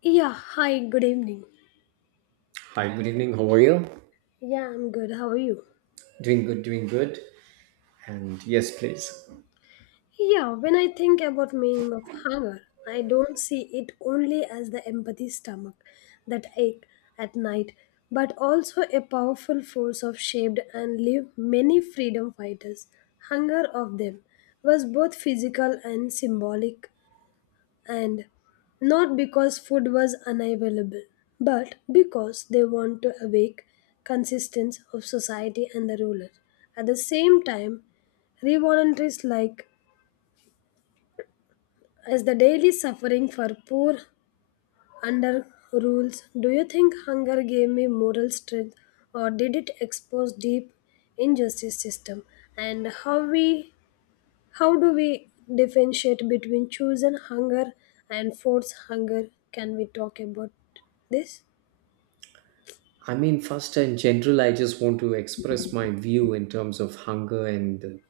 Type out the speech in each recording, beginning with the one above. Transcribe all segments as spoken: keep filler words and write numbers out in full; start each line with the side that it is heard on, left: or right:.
left: Yeah, hi, good evening.
right: Hi, good evening. How are you?
left: Yeah, I'm good. How are you?
right: Doing good, doing good. And yes, please.
left: Yeah, when I think about meaning of hunger, I don't see it only as the empathy stomach that ache at night, but also a powerful force of shaped and lived many freedom fighters. Hunger of them was both physical and symbolic and not because food was unavailable, but because they want to awake consistence of society and the ruler. At the same time, revoluntaries like as the daily suffering for poor under rules. Do you think hunger gave me moral strength or did it expose deep injustice system and how we How do we differentiate between chosen hunger and forced hunger? Can we talk about this?
right: I mean, first in general, I just want to express my view in terms of hunger and the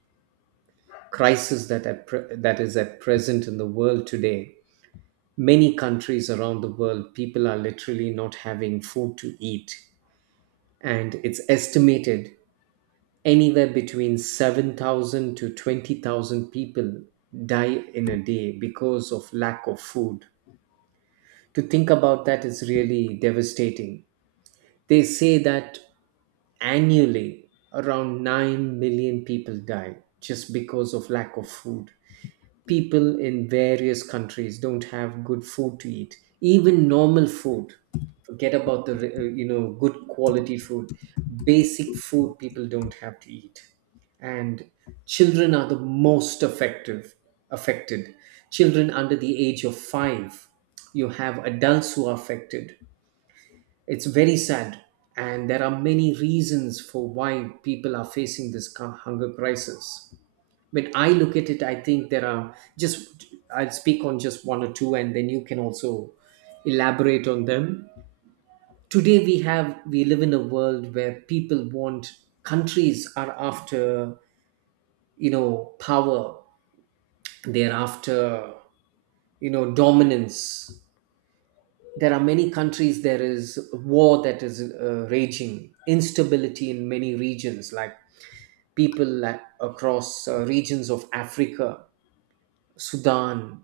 right: crisis that at pre- that is at present in the world today. Many countries around the world, people are literally not having food to eat, and it's estimated anywhere between seven thousand to twenty thousand people die in a day because of lack of food to think about that is really devastating. They say that annually around nine million people die just because of lack of food. People in various countries don't have good food to eat, even normal food. Forget about the uh, you know good quality food. Basic food people don't have to eat. And children are the most effective affected. Children under the age of five, you have adults who are affected. It's very sad, and there are many reasons for why people are facing this cu- hunger crisis. When I look at it, I think there are just, I'll speak on just one or two, and then you can also elaborate on them. Today, we have, we live in a world where people want, countries are after, you know, power, they're after, you know, dominance. There are many countries, there is war that is uh, raging, instability in many regions. Like people a- across uh, regions of Africa, Sudan,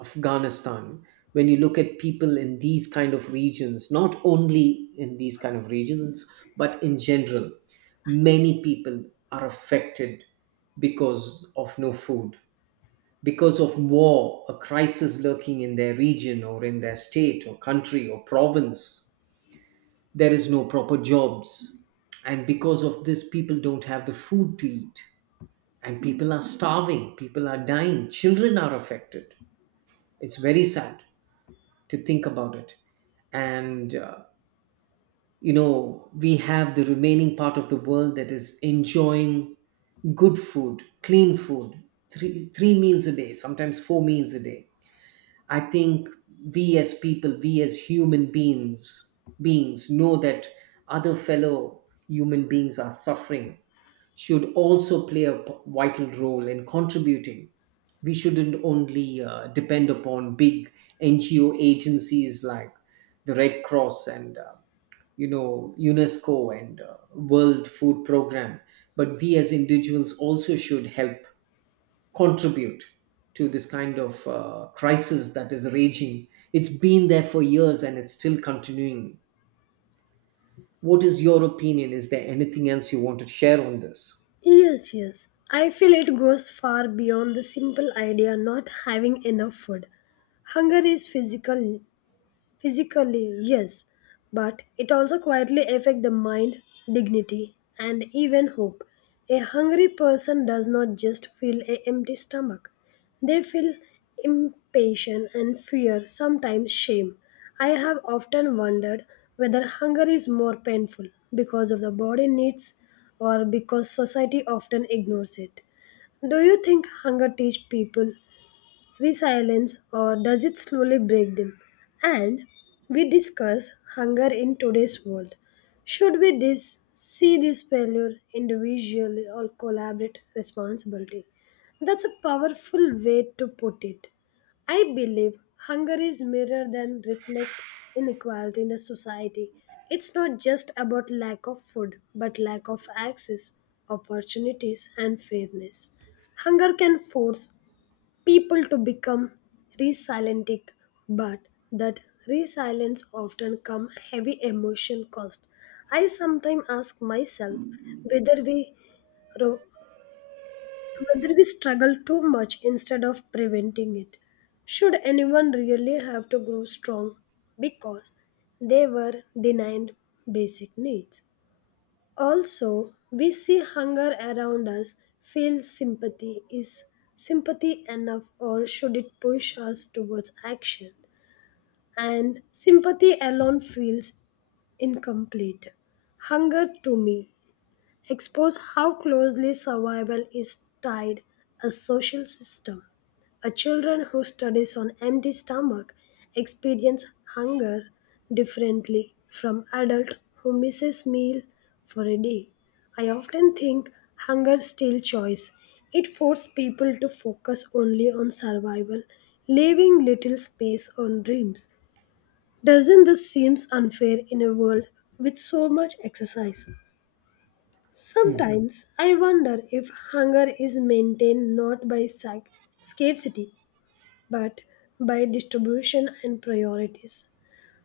right: Afghanistan. When you look at people in these kind of regions, not only in these kind of regions but in general, many people are affected because of no food, because of war, a crisis lurking in their region or in their state or country or province. There is no proper jobs, and because of this people don't have the food to eat, and people are starving, people are dying, children are affected. It's very sad to think about it. And uh, you know, we have the remaining part of the world that is enjoying good food, clean food, three three meals a day, sometimes four meals a day. I think we as people, we as human beings, beings know that other fellow human beings are suffering, should also play a p- vital role in contributing. We shouldn't only uh, depend upon big N G O agencies like the Red Cross and uh, you know, UNESCO and uh, World Food Program, but we as individuals also should help contribute to this kind of uh, crisis that is raging. It's been there for years and it's still continuing. What is your opinion? Is there anything else you want to share on this?
left: Yes, yes. I feel it goes far beyond the simple idea not having enough food. Hunger is physical, Physically, yes, but it also quietly affects the mind, dignity, and even hope. A hungry person does not just feel an empty stomach. They feel impatience and fear, sometimes shame. I have often wondered whether hunger is more painful because of the body needs or because society often ignores it. Do you think hunger teaches people resilience or does it slowly break them? And we discuss hunger in today's world. Should we dis- see this failure individually or collaborate responsibility? That's a powerful way to put it. I believe hunger is mirror than reflect inequality in the society. It's not just about lack of food, but lack of access, opportunities, and fairness. Hunger can force people to become resilient, but that resilience often come heavy emotion cost. I sometimes ask myself whether we ro- whether we struggle too much instead of preventing it. Should anyone really have to grow strong because they were denied basic needs? Also, we see hunger around us, feel sympathy. Is sympathy enough or should it push us towards action? And sympathy alone feels incomplete. Hunger to me expose how closely survival is tied a social system. A children who studies on empty stomach experience hunger differently from adult who misses meal for a day. I often think hunger steals choice. It forces people to focus only on survival, leaving little space on dreams. Doesn't this seem unfair in a world with so much exercise?
right: Hmm.
left: Sometimes I wonder if hunger is maintained not by sac- scarcity, but by distribution and priorities.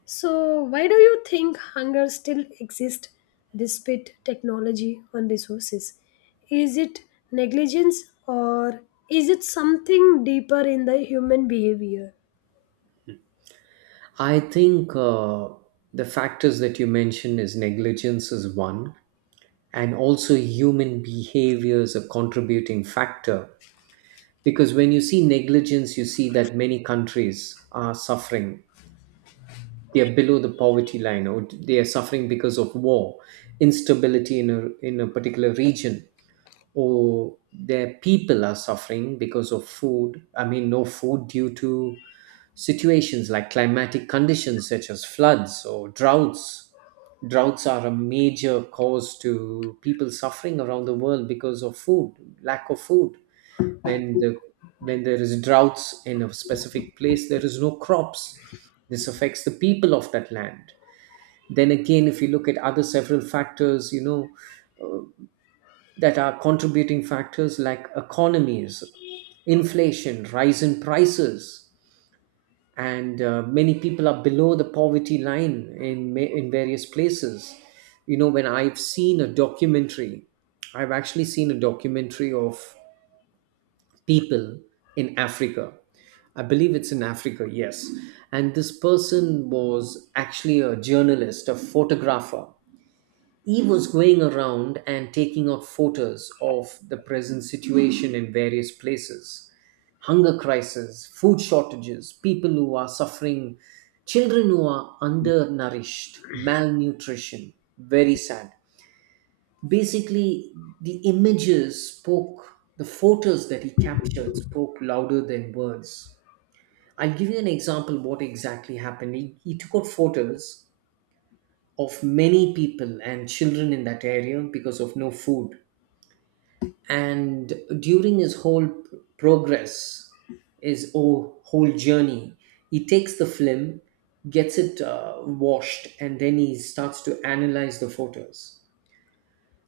left: So, why do you think hunger still exists despite technology and resources? Is it negligence or is it something deeper in the human behavior?
right: I think uh, the factors that you mentioned, is negligence is one, and also human behavior is a contributing factor. Because when you see negligence, you see that many countries are suffering. They are below the poverty line, or they are suffering because of war, instability in a, in a particular region, or their people are suffering because of food, I mean no food, due to situations like climatic conditions such as floods or droughts. Droughts are a major cause to people suffering around the world because of food, lack of food. when the when there is droughts in a specific place, there is no crops. This affects the people of that land. Then again, if you look at other several factors, you know, uh, that are contributing factors like economies, inflation, rise in prices. And uh, many people are below the poverty line in ma- in various places. You know, when I've seen a documentary I've actually seen a documentary of people in Africa. I believe it's in Africa, yes. And this person was actually a journalist, a photographer. He was going around and taking out photos of the present situation in various places: hunger crisis, food shortages, people who are suffering, children who are undernourished, malnutrition. Very sad. Basically, the images spoke, the photos that he captured spoke louder than words. I'll give you an example what exactly happened. He, he took out photos of many people and children in that area because of no food. And during his whole p- progress, his o- whole journey, he takes the film, gets it uh, washed, and then he starts to analyze the photos.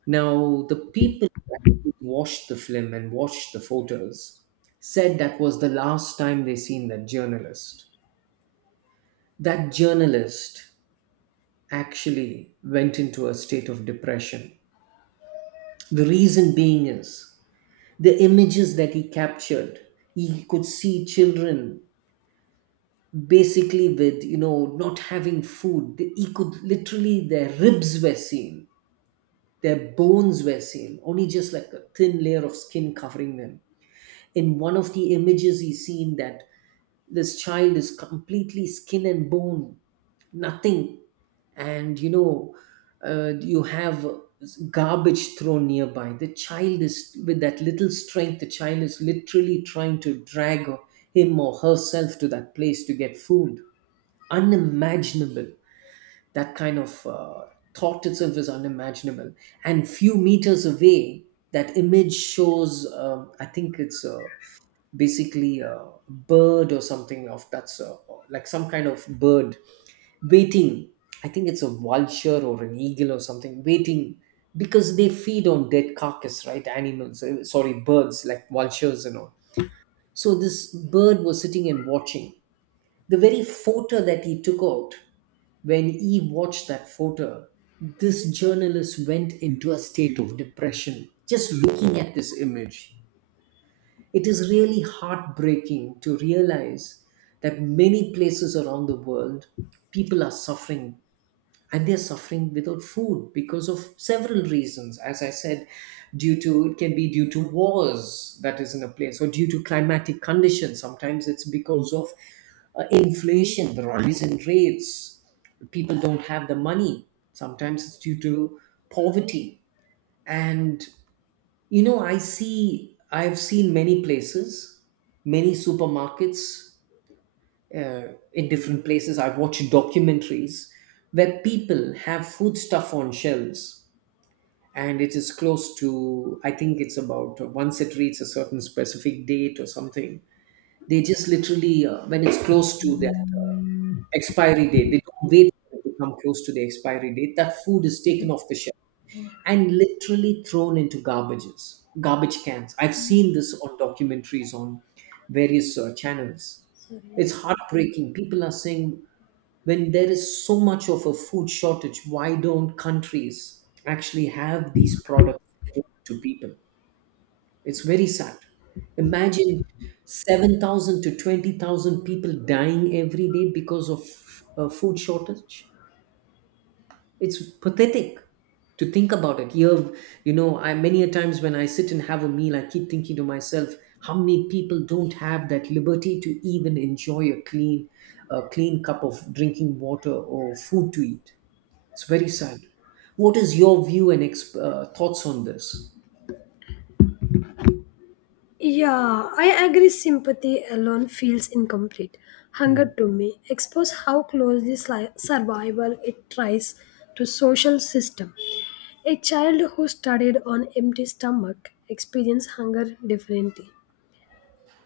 right: Now, the people who actually watched the film and watched the photos said that was the last time they seen that journalist. That journalist actually went into a state of depression. The reason being is the images that he captured, he could see children basically with, you know, not having food. He could literally, their ribs were seen, their bones were seen, only just like a thin layer of skin covering them. In one of the images, he's seen that this child is completely skin and bone, nothing. And you know, uh, you have garbage thrown nearby, the child is with that little strength, the child is literally trying to drag him or herself to that place to get food. Unimaginable. That kind of uh, thought itself is unimaginable. And few meters away, that image shows um, I think it's a, basically a bird or something of that's uh, like some kind of bird waiting. I think it's a vulture or an eagle or something waiting, because they feed on dead carcass, right, animals, uh, sorry, birds like vultures and all. So this bird was sitting and watching. The very photo that he took out, when he watched that photo, this journalist went into a state of depression just looking at this image. It is really heartbreaking to realize that many places around the world, people are suffering and they're suffering without food because of several reasons. As I said, due to it can be due to wars that is in a place, or due to climatic conditions. Sometimes it's because of uh, inflation, the rise in rates. People don't have the money. Sometimes it's due to poverty. And you know, I see, I've seen many places, many supermarkets uh, in different places. I've watched documentaries where people have food stuff on shelves, and it is close to, I think it's about uh, once it reaches a certain specific date or something, they just literally, uh, when it's close to that uh, expiry date, they don't wait for it to come close to the expiry date. That food is taken off the shelf and literally thrown into garbages, garbage cans. I've seen this on documentaries on various uh, channels.
left: Sorry.
right: It's heartbreaking. People are saying, when there is so much of a food shortage, why don't countries actually have these products to people? It's very sad. Imagine seven thousand to twenty thousand people dying every day because of a food shortage. It's pathetic to think about it. You have, you know, I many a times when I sit and have a meal, I keep thinking to myself, how many people don't have that liberty to even enjoy a clean, a clean cup of drinking water or food to eat. It's very sad. What is your view and exp- uh, thoughts on this?
left: Yeah, I agree. Sympathy alone feels incomplete. Hunger
right: Mm.
left: to me expose how closely sli- survival it tries to social system. A child who studied on empty stomach experienced hunger differently.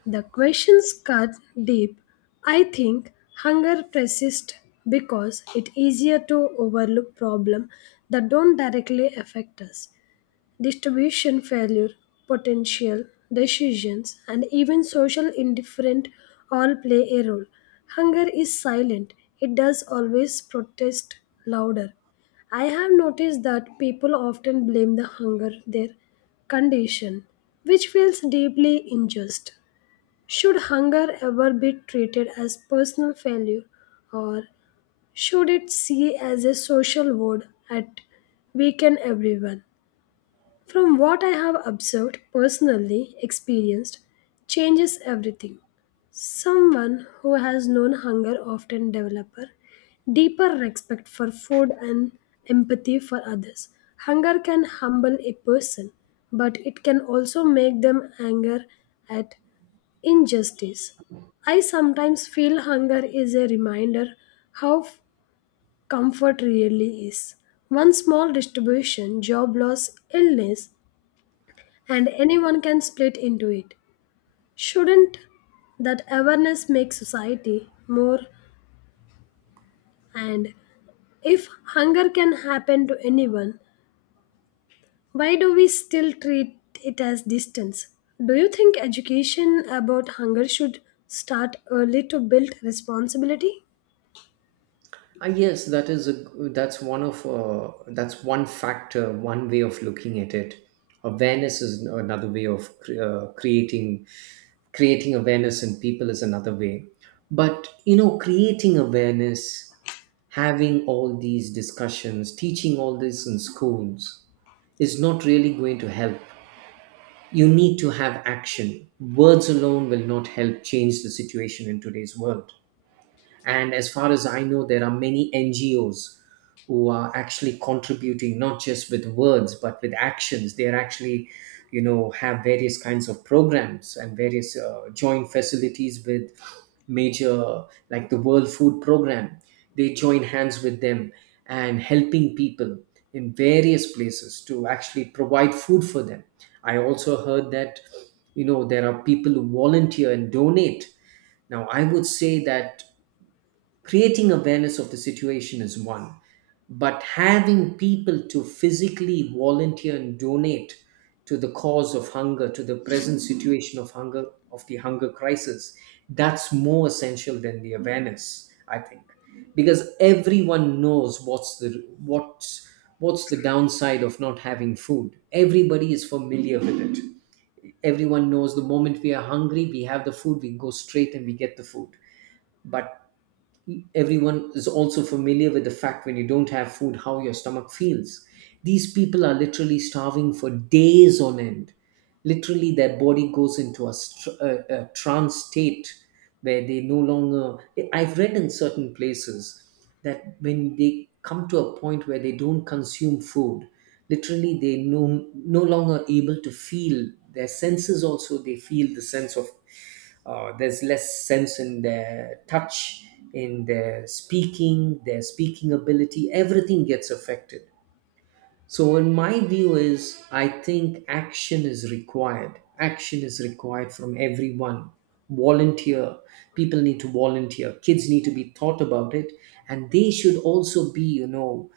left: The questions cut deep. I think hunger persists because it's easier to overlook problem that don't directly affect us. Distribution failure, potential decisions, and even social indifference all play a role. Hunger is silent, it does always protest louder. I have noticed that people often blame the hunger their condition, which feels deeply unjust. Should hunger ever be treated as personal failure or should it see as a social woe at weaken everyone? From what I have observed, personally experienced, changes everything. Someone who has known hunger often develops deeper respect for food and empathy for others. Hunger can humble a person, but it can also make them anger at injustice. I sometimes feel hunger is a reminder how f- comfort really is. One small distribution, job loss, illness, and anyone can split into it. Shouldn't that awareness make society more? And if hunger can happen to anyone, why do we still treat it as distance? Do you think education about hunger should start early to build responsibility?
right: Ah, yes, that is a, that's one of uh, that's one factor, one way of looking at it. Awareness is another way of cre- uh, creating creating awareness in people is another way. But you know, creating awareness, having all these discussions, teaching all this in schools is not really going to help. You need to have action. Words alone will not help change the situation in today's world. And as far as I know, there are many N G Os who are actually contributing, not just with words but with actions. They are actually, you know, have various kinds of programs and various uh, joint facilities with major like the World Food Program. They join hands with them and helping people in various places to actually provide food for them. I also heard that you know, there are people who volunteer and donate. Now I would say that creating awareness of the situation is one, but having people to physically volunteer and donate to the cause of hunger, to the present situation of hunger, of the hunger crisis, that's more essential than the awareness, I think. Because everyone knows what's the what's what's the downside of not having food, everybody is familiar with it. Everyone knows, the moment we are hungry, we have the food, we go straight and we get the food. But everyone is also familiar with the fact, when you don't have food, how your stomach feels. These people are literally starving for days on end, literally their body goes into a, str- a, a trance state where they no longer, I've read in certain places that when they come to a point where they don't consume food, literally they no no longer able to feel their senses. Also they feel the sense of uh, there's less sense in their touch, in their speaking their speaking ability, everything gets affected. So, in my view, is I think action is required. Action is required from everyone. Volunteer. People need to volunteer. Kids need to be taught about it, and they should also be, you know,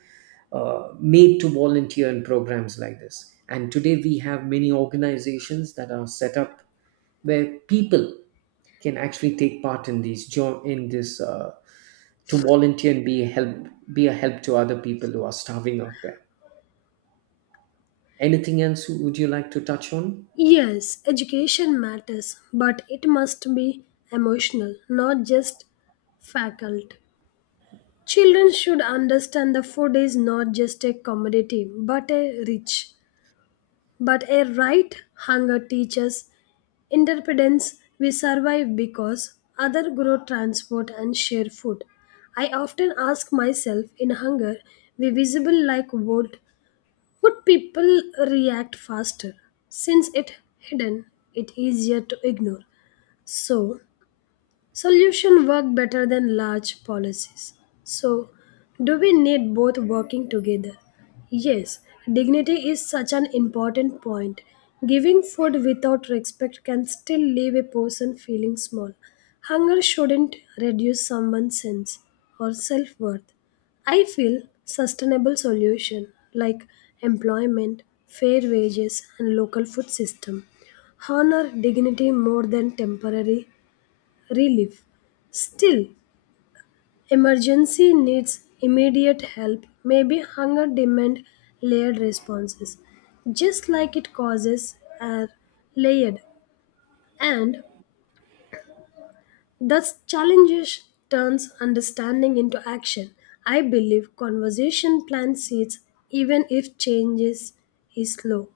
right: uh, made to volunteer in programs like this. And today we have many organizations that are set up where people can actually take part in these join in this uh, to volunteer and be help be a help to other people who are starving out there. Anything else would you like to touch on?
left: Yes, education matters, but it must be emotional, not just faculty. Children should understand that food is not just a commodity but a rich, but a right. Hunger teaches independence. We survive because other grow transport and share food. I often ask myself in hunger, we visible like wood, would people react faster? Since it hidden, it easier to ignore. So Solutions work better than large policies. So, do we need both working together? Yes, dignity is such an important point. Giving food without respect can still leave a person feeling small. Hunger shouldn't reduce someone's sense or self worth. I feel sustainable solution like employment, fair wages, and local food system honor dignity more than temporary relief. Still, emergency needs immediate help, maybe hunger demand layered responses, just like it causes are layered. And thus, challenges turns understanding into action. I believe conversation plants seeds even if changes is slow.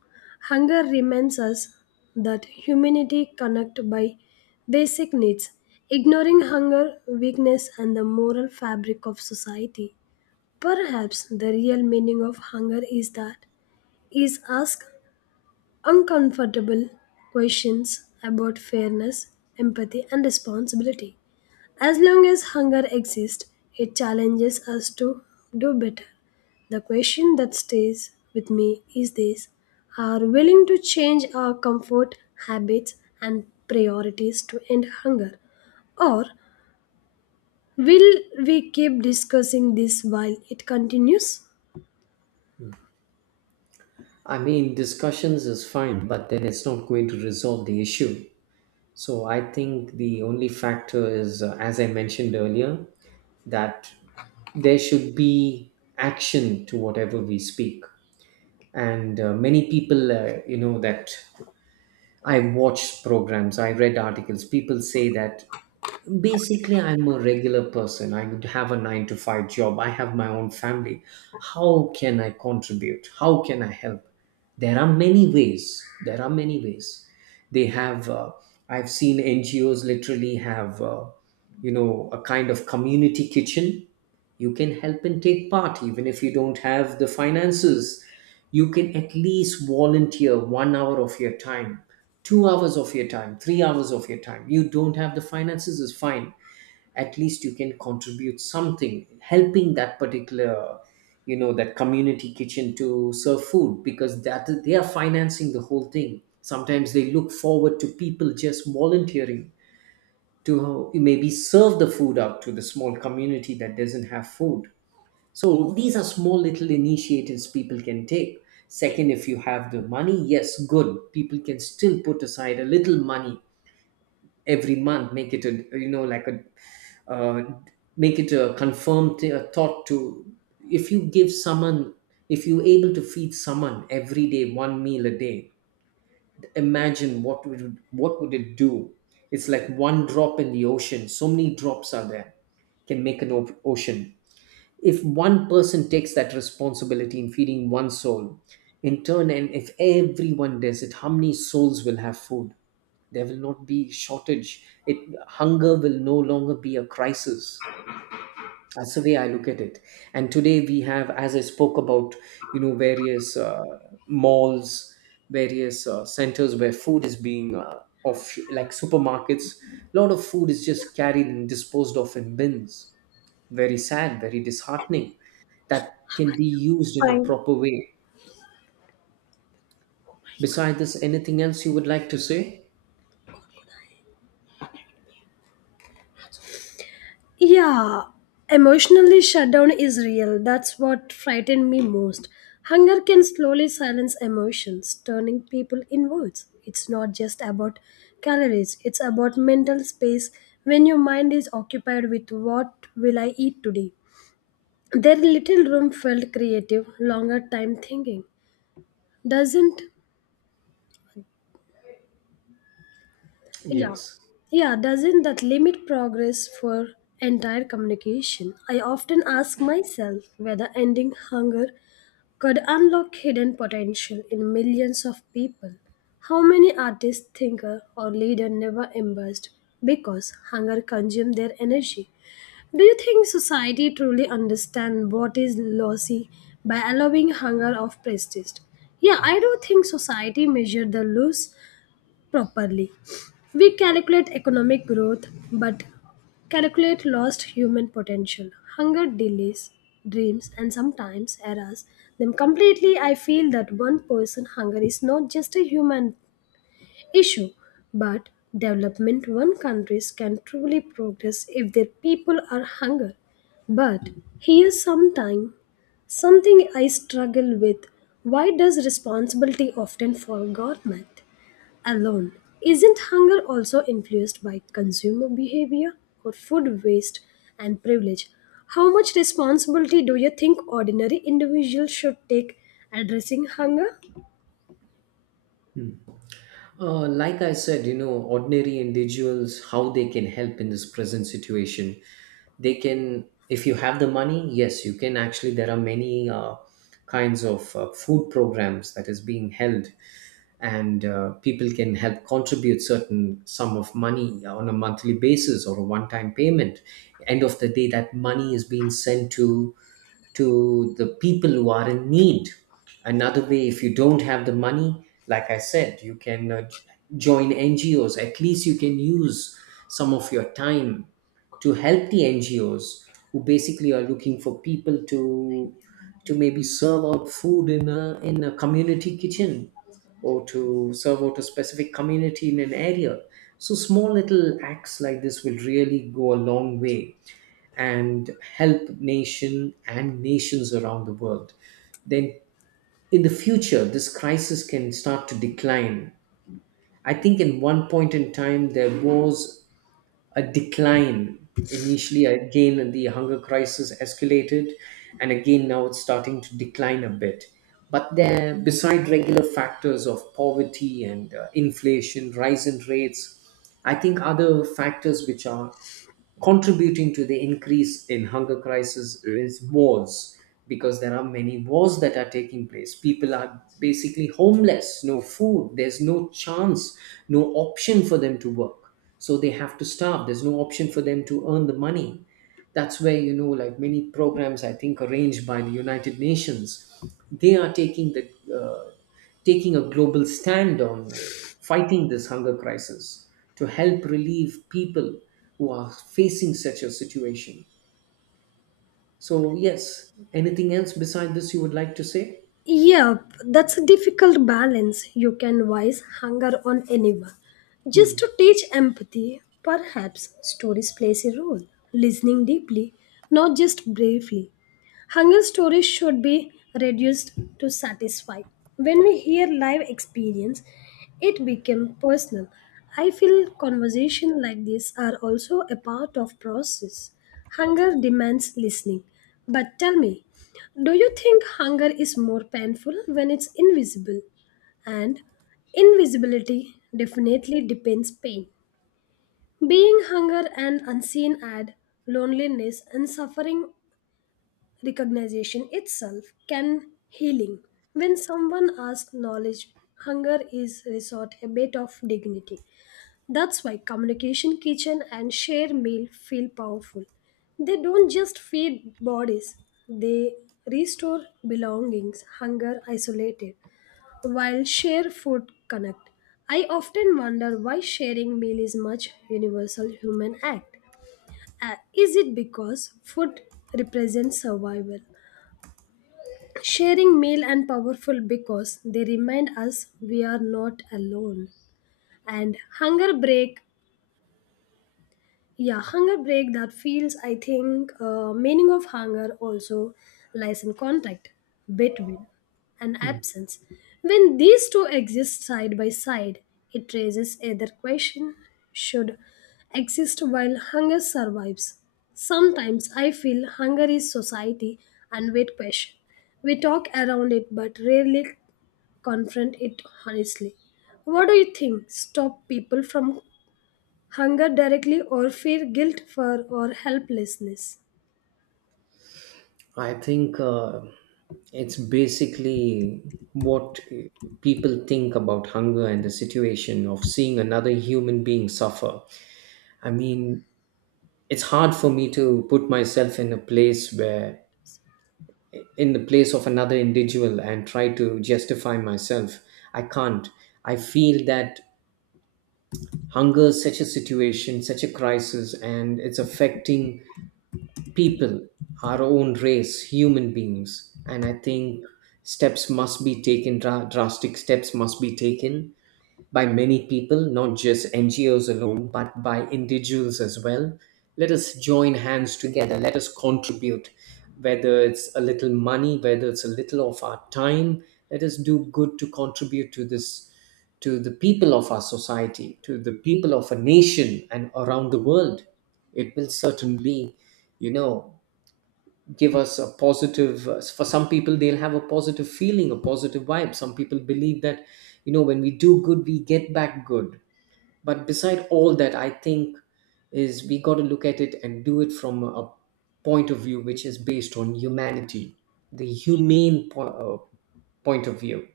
left: Hunger reminds us that humanity connect by basic needs, ignoring hunger, weakness, and the moral fabric of society. Perhaps the real meaning of hunger is that is ask uncomfortable questions about fairness, empathy, and responsibility. As long as hunger exists, it challenges us to do better. The question that stays with me is this: Are willing to change our comfort, habits, and priorities to end hunger? Or will we keep discussing this while it continues?
right: I mean, discussions is fine, but then it's not going to resolve the issue. So I think the only factor is, uh, as I mentioned earlier, that there should be action to whatever we speak. And uh, many people, uh, you know, that I watched programs, I read articles, people say that basically, I'm a regular person. I would have a nine to five job. I have my own family. How can I contribute? How can I help? There are many ways. There are many ways. They have, uh, I've seen N G Os literally have, uh, you know, a kind of community kitchen. You can help and take part, even if you don't have the finances. You can at least volunteer one hour of your time, two hours of your time, three hours of your time. You don't have the finances, is fine. At least you can contribute something, helping that particular, you know, that community kitchen to serve food because that they are financing the whole thing. Sometimes they look forward to people just volunteering to maybe serve the food out to the small community that doesn't have food. So these are small little initiatives people can take. Second, if you have the money, yes, good. People can still put aside a little money every month, make it a you know like a uh, make it a confirmed thi- a thought to, if you give someone, if you're able to feed someone every day, one meal a day, imagine what would, what would it do? It's like one drop in the ocean. So many drops are there, can make an op- ocean. If one person takes that responsibility in feeding one soul in turn, and if everyone does it, how many souls will have food? There will not be shortage. It Hunger will no longer be a crisis. That's the way I look at it. And today we have, as I spoke about, you know, various uh, malls, various uh, centers where food is being uh, off, like supermarkets. A lot of food is just carried and disposed of in bins. Very sad, very disheartening. That can be used in a
left: Fine.
right: proper way. Besides this, anything else you would like to say?
left: Yeah, emotionally shutdown is real. That's what frightened me most. Hunger can slowly silence emotions, turning people inwards. It's not just about calories, it's about mental space when your mind is occupied with what will I eat today. Their little room felt creative, longer time thinking. Doesn't Yeah.
right: Yes.
left: Yeah, doesn't that limit progress for entire communication? I often ask myself whether ending hunger could unlock hidden potential in millions of people. How many artists, thinker, or leader never embraced because hunger consumed their energy? Do you think society truly understands what is lossy by allowing hunger of prestige? Yeah, I do think society measured the loss properly. We calculate economic growth but calculate lost human potential. Hunger delays dreams and sometimes errors them completely. I feel that one person hunger is not just a human issue, but development one countries can truly progress if their people are hunger. But here sometime, something I struggle with, why does responsibility often fall government alone? Isn't hunger also influenced by consumer behavior or food waste and privilege? How much responsibility do you think ordinary individuals should take addressing hunger?
right: Uh, like I said, you know, ordinary individuals, how they can help in this present situation. They can, if you have the money, yes, you can actually. There are many uh, kinds of uh, food programs that is being held, and uh, people can help contribute certain sum of money on a monthly basis or a one-time payment. End of the day, that money is being sent to to the people who are in need. Another way, if you don't have the money, like I said, you can uh, join N G Os. At least you can use some of your time to help the N G Os, who basically are looking for people to to maybe serve out food in a, in a community kitchen, or to serve out a specific community in an area. So small little acts like this will really go a long way and help nation and nations around the world. Then in the future this crisis can start to decline. I think in one point in time there was a decline, initially, again the hunger crisis escalated, and again now it's starting to decline a bit. But there beside regular factors of poverty and uh, inflation rise in rates, I think other factors which are contributing to the increase in hunger crisis is wars, because there are many wars that are taking place. People are basically homeless, no food, there's no chance, no option for them to work, so they have to starve. There's no option for them to earn the money. That's where, you know like many programs I think arranged by the United Nations, they are taking the uh, taking a global stand on, uh, fighting this hunger crisis to help relieve people who are facing such a situation. So yes, anything else beside this you would like to say?
left: Yep, that's a difficult balance. You can voice hunger on anyone. Just
right: Hmm.
left: to teach empathy, perhaps stories plays a role. Listening deeply, not just briefly. Hunger stories should be reduced to satisfy. When we hear live experience, it became personal. I feel conversation like this are also a part of process. Hunger demands listening. But tell me, do you think hunger is more painful when it's invisible? And invisibility definitely depends pain. Being hunger and unseen add loneliness and suffering. Recognition itself can healing. When someone asks knowledge, hunger is resort a bit of dignity. That's why communication kitchen and share meal feel powerful. They don't just feed bodies, they restore belongings, hunger isolated, while share food connect. I often wonder why sharing meal is much universal human act. Uh, is it because food represents survival? Sharing meal and powerful because they remind us we are not alone. And hunger break yeah hunger break that feels, I think, uh, meaning of hunger also lies in contact between and absence. When these two exist side by side, it raises either question: should exist while hunger survives? Sometimes I feel hunger is society and weight question. We talk around it but rarely confront it honestly. What do you think stop people from hunger directly, or fear, guilt for, or helplessness?
right: I think uh, it's basically what, uh, people think about hunger and the situation of seeing another human being suffer. I mean, it's hard for me to put myself in a place where, in the place of another individual, and try to justify myself. I can't. I feel that hunger is such a situation, such a crisis, and it's affecting people, our own race, human beings. And I think steps must be taken, dra- drastic steps must be taken by many people, not just N G Os alone, but by individuals as well. Let us join hands together. Let us contribute, whether it's a little money, whether it's a little of our time. Let us do good to contribute to this, to the people of our society, to the people of a nation and around the world. It will certainly, you know, give us a positive, uh, for some people they'll have a positive feeling, a positive vibe. Some people believe that, you know when we do good we get back good. But beside all that I think, is we got to look at it and do it from a point of view which is based on humanity, the humane po- uh, point of view.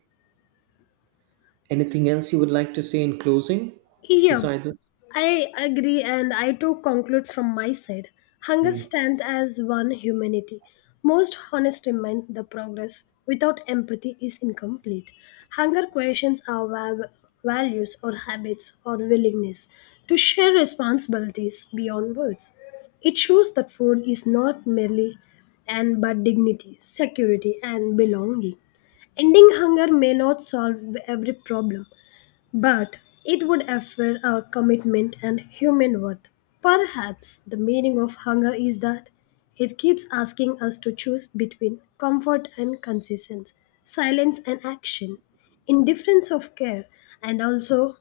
right: Anything else you would like to say in closing
left: Yeah,
right: beside this?
left: I agree, and I too conclude from my side. Hunger
right: Hmm.
left: stands as one humanity. Most honest remind the progress without empathy is incomplete. Hunger questions our va- values or habits or willingness to share responsibilities beyond words. It shows that food is not merely and but dignity, security, and belonging. Ending hunger may not solve every problem, but it would affect our commitment and human worth. Perhaps the meaning of hunger is that it keeps asking us to choose between comfort and consistency, silence and action, indifference of care, and also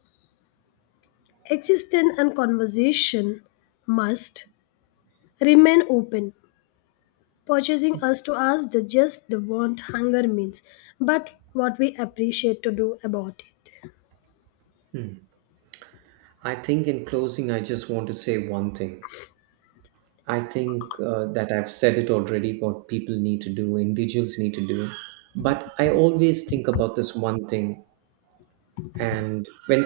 left: existence and conversation must remain open, purchasing us to ask the just the want hunger means, but what we appreciate to do about it.
right: Hmm. I think in closing I just want to say one thing. I think uh, that I've said it already, what people need to do, individuals need to do. But I always think about this one thing, and when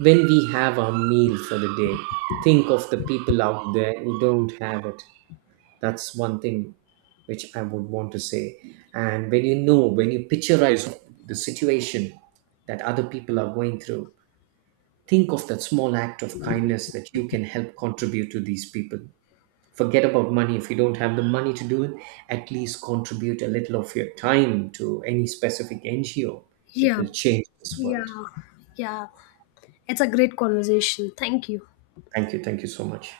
right: when we have our meal for the day, think of the people out there who don't have it. That's one thing which I would want to say. And when, you know, when you picturize the situation that other people are going through, think of that small act of kindness that you can help contribute to these people. Forget about money. If you don't have the money to do it, at least contribute a little of your time to any specific N G O. It
left: Yeah,
right: will change this world.
left: yeah, yeah. It's a great conversation. Thank you.
right: Thank you, thank you so much.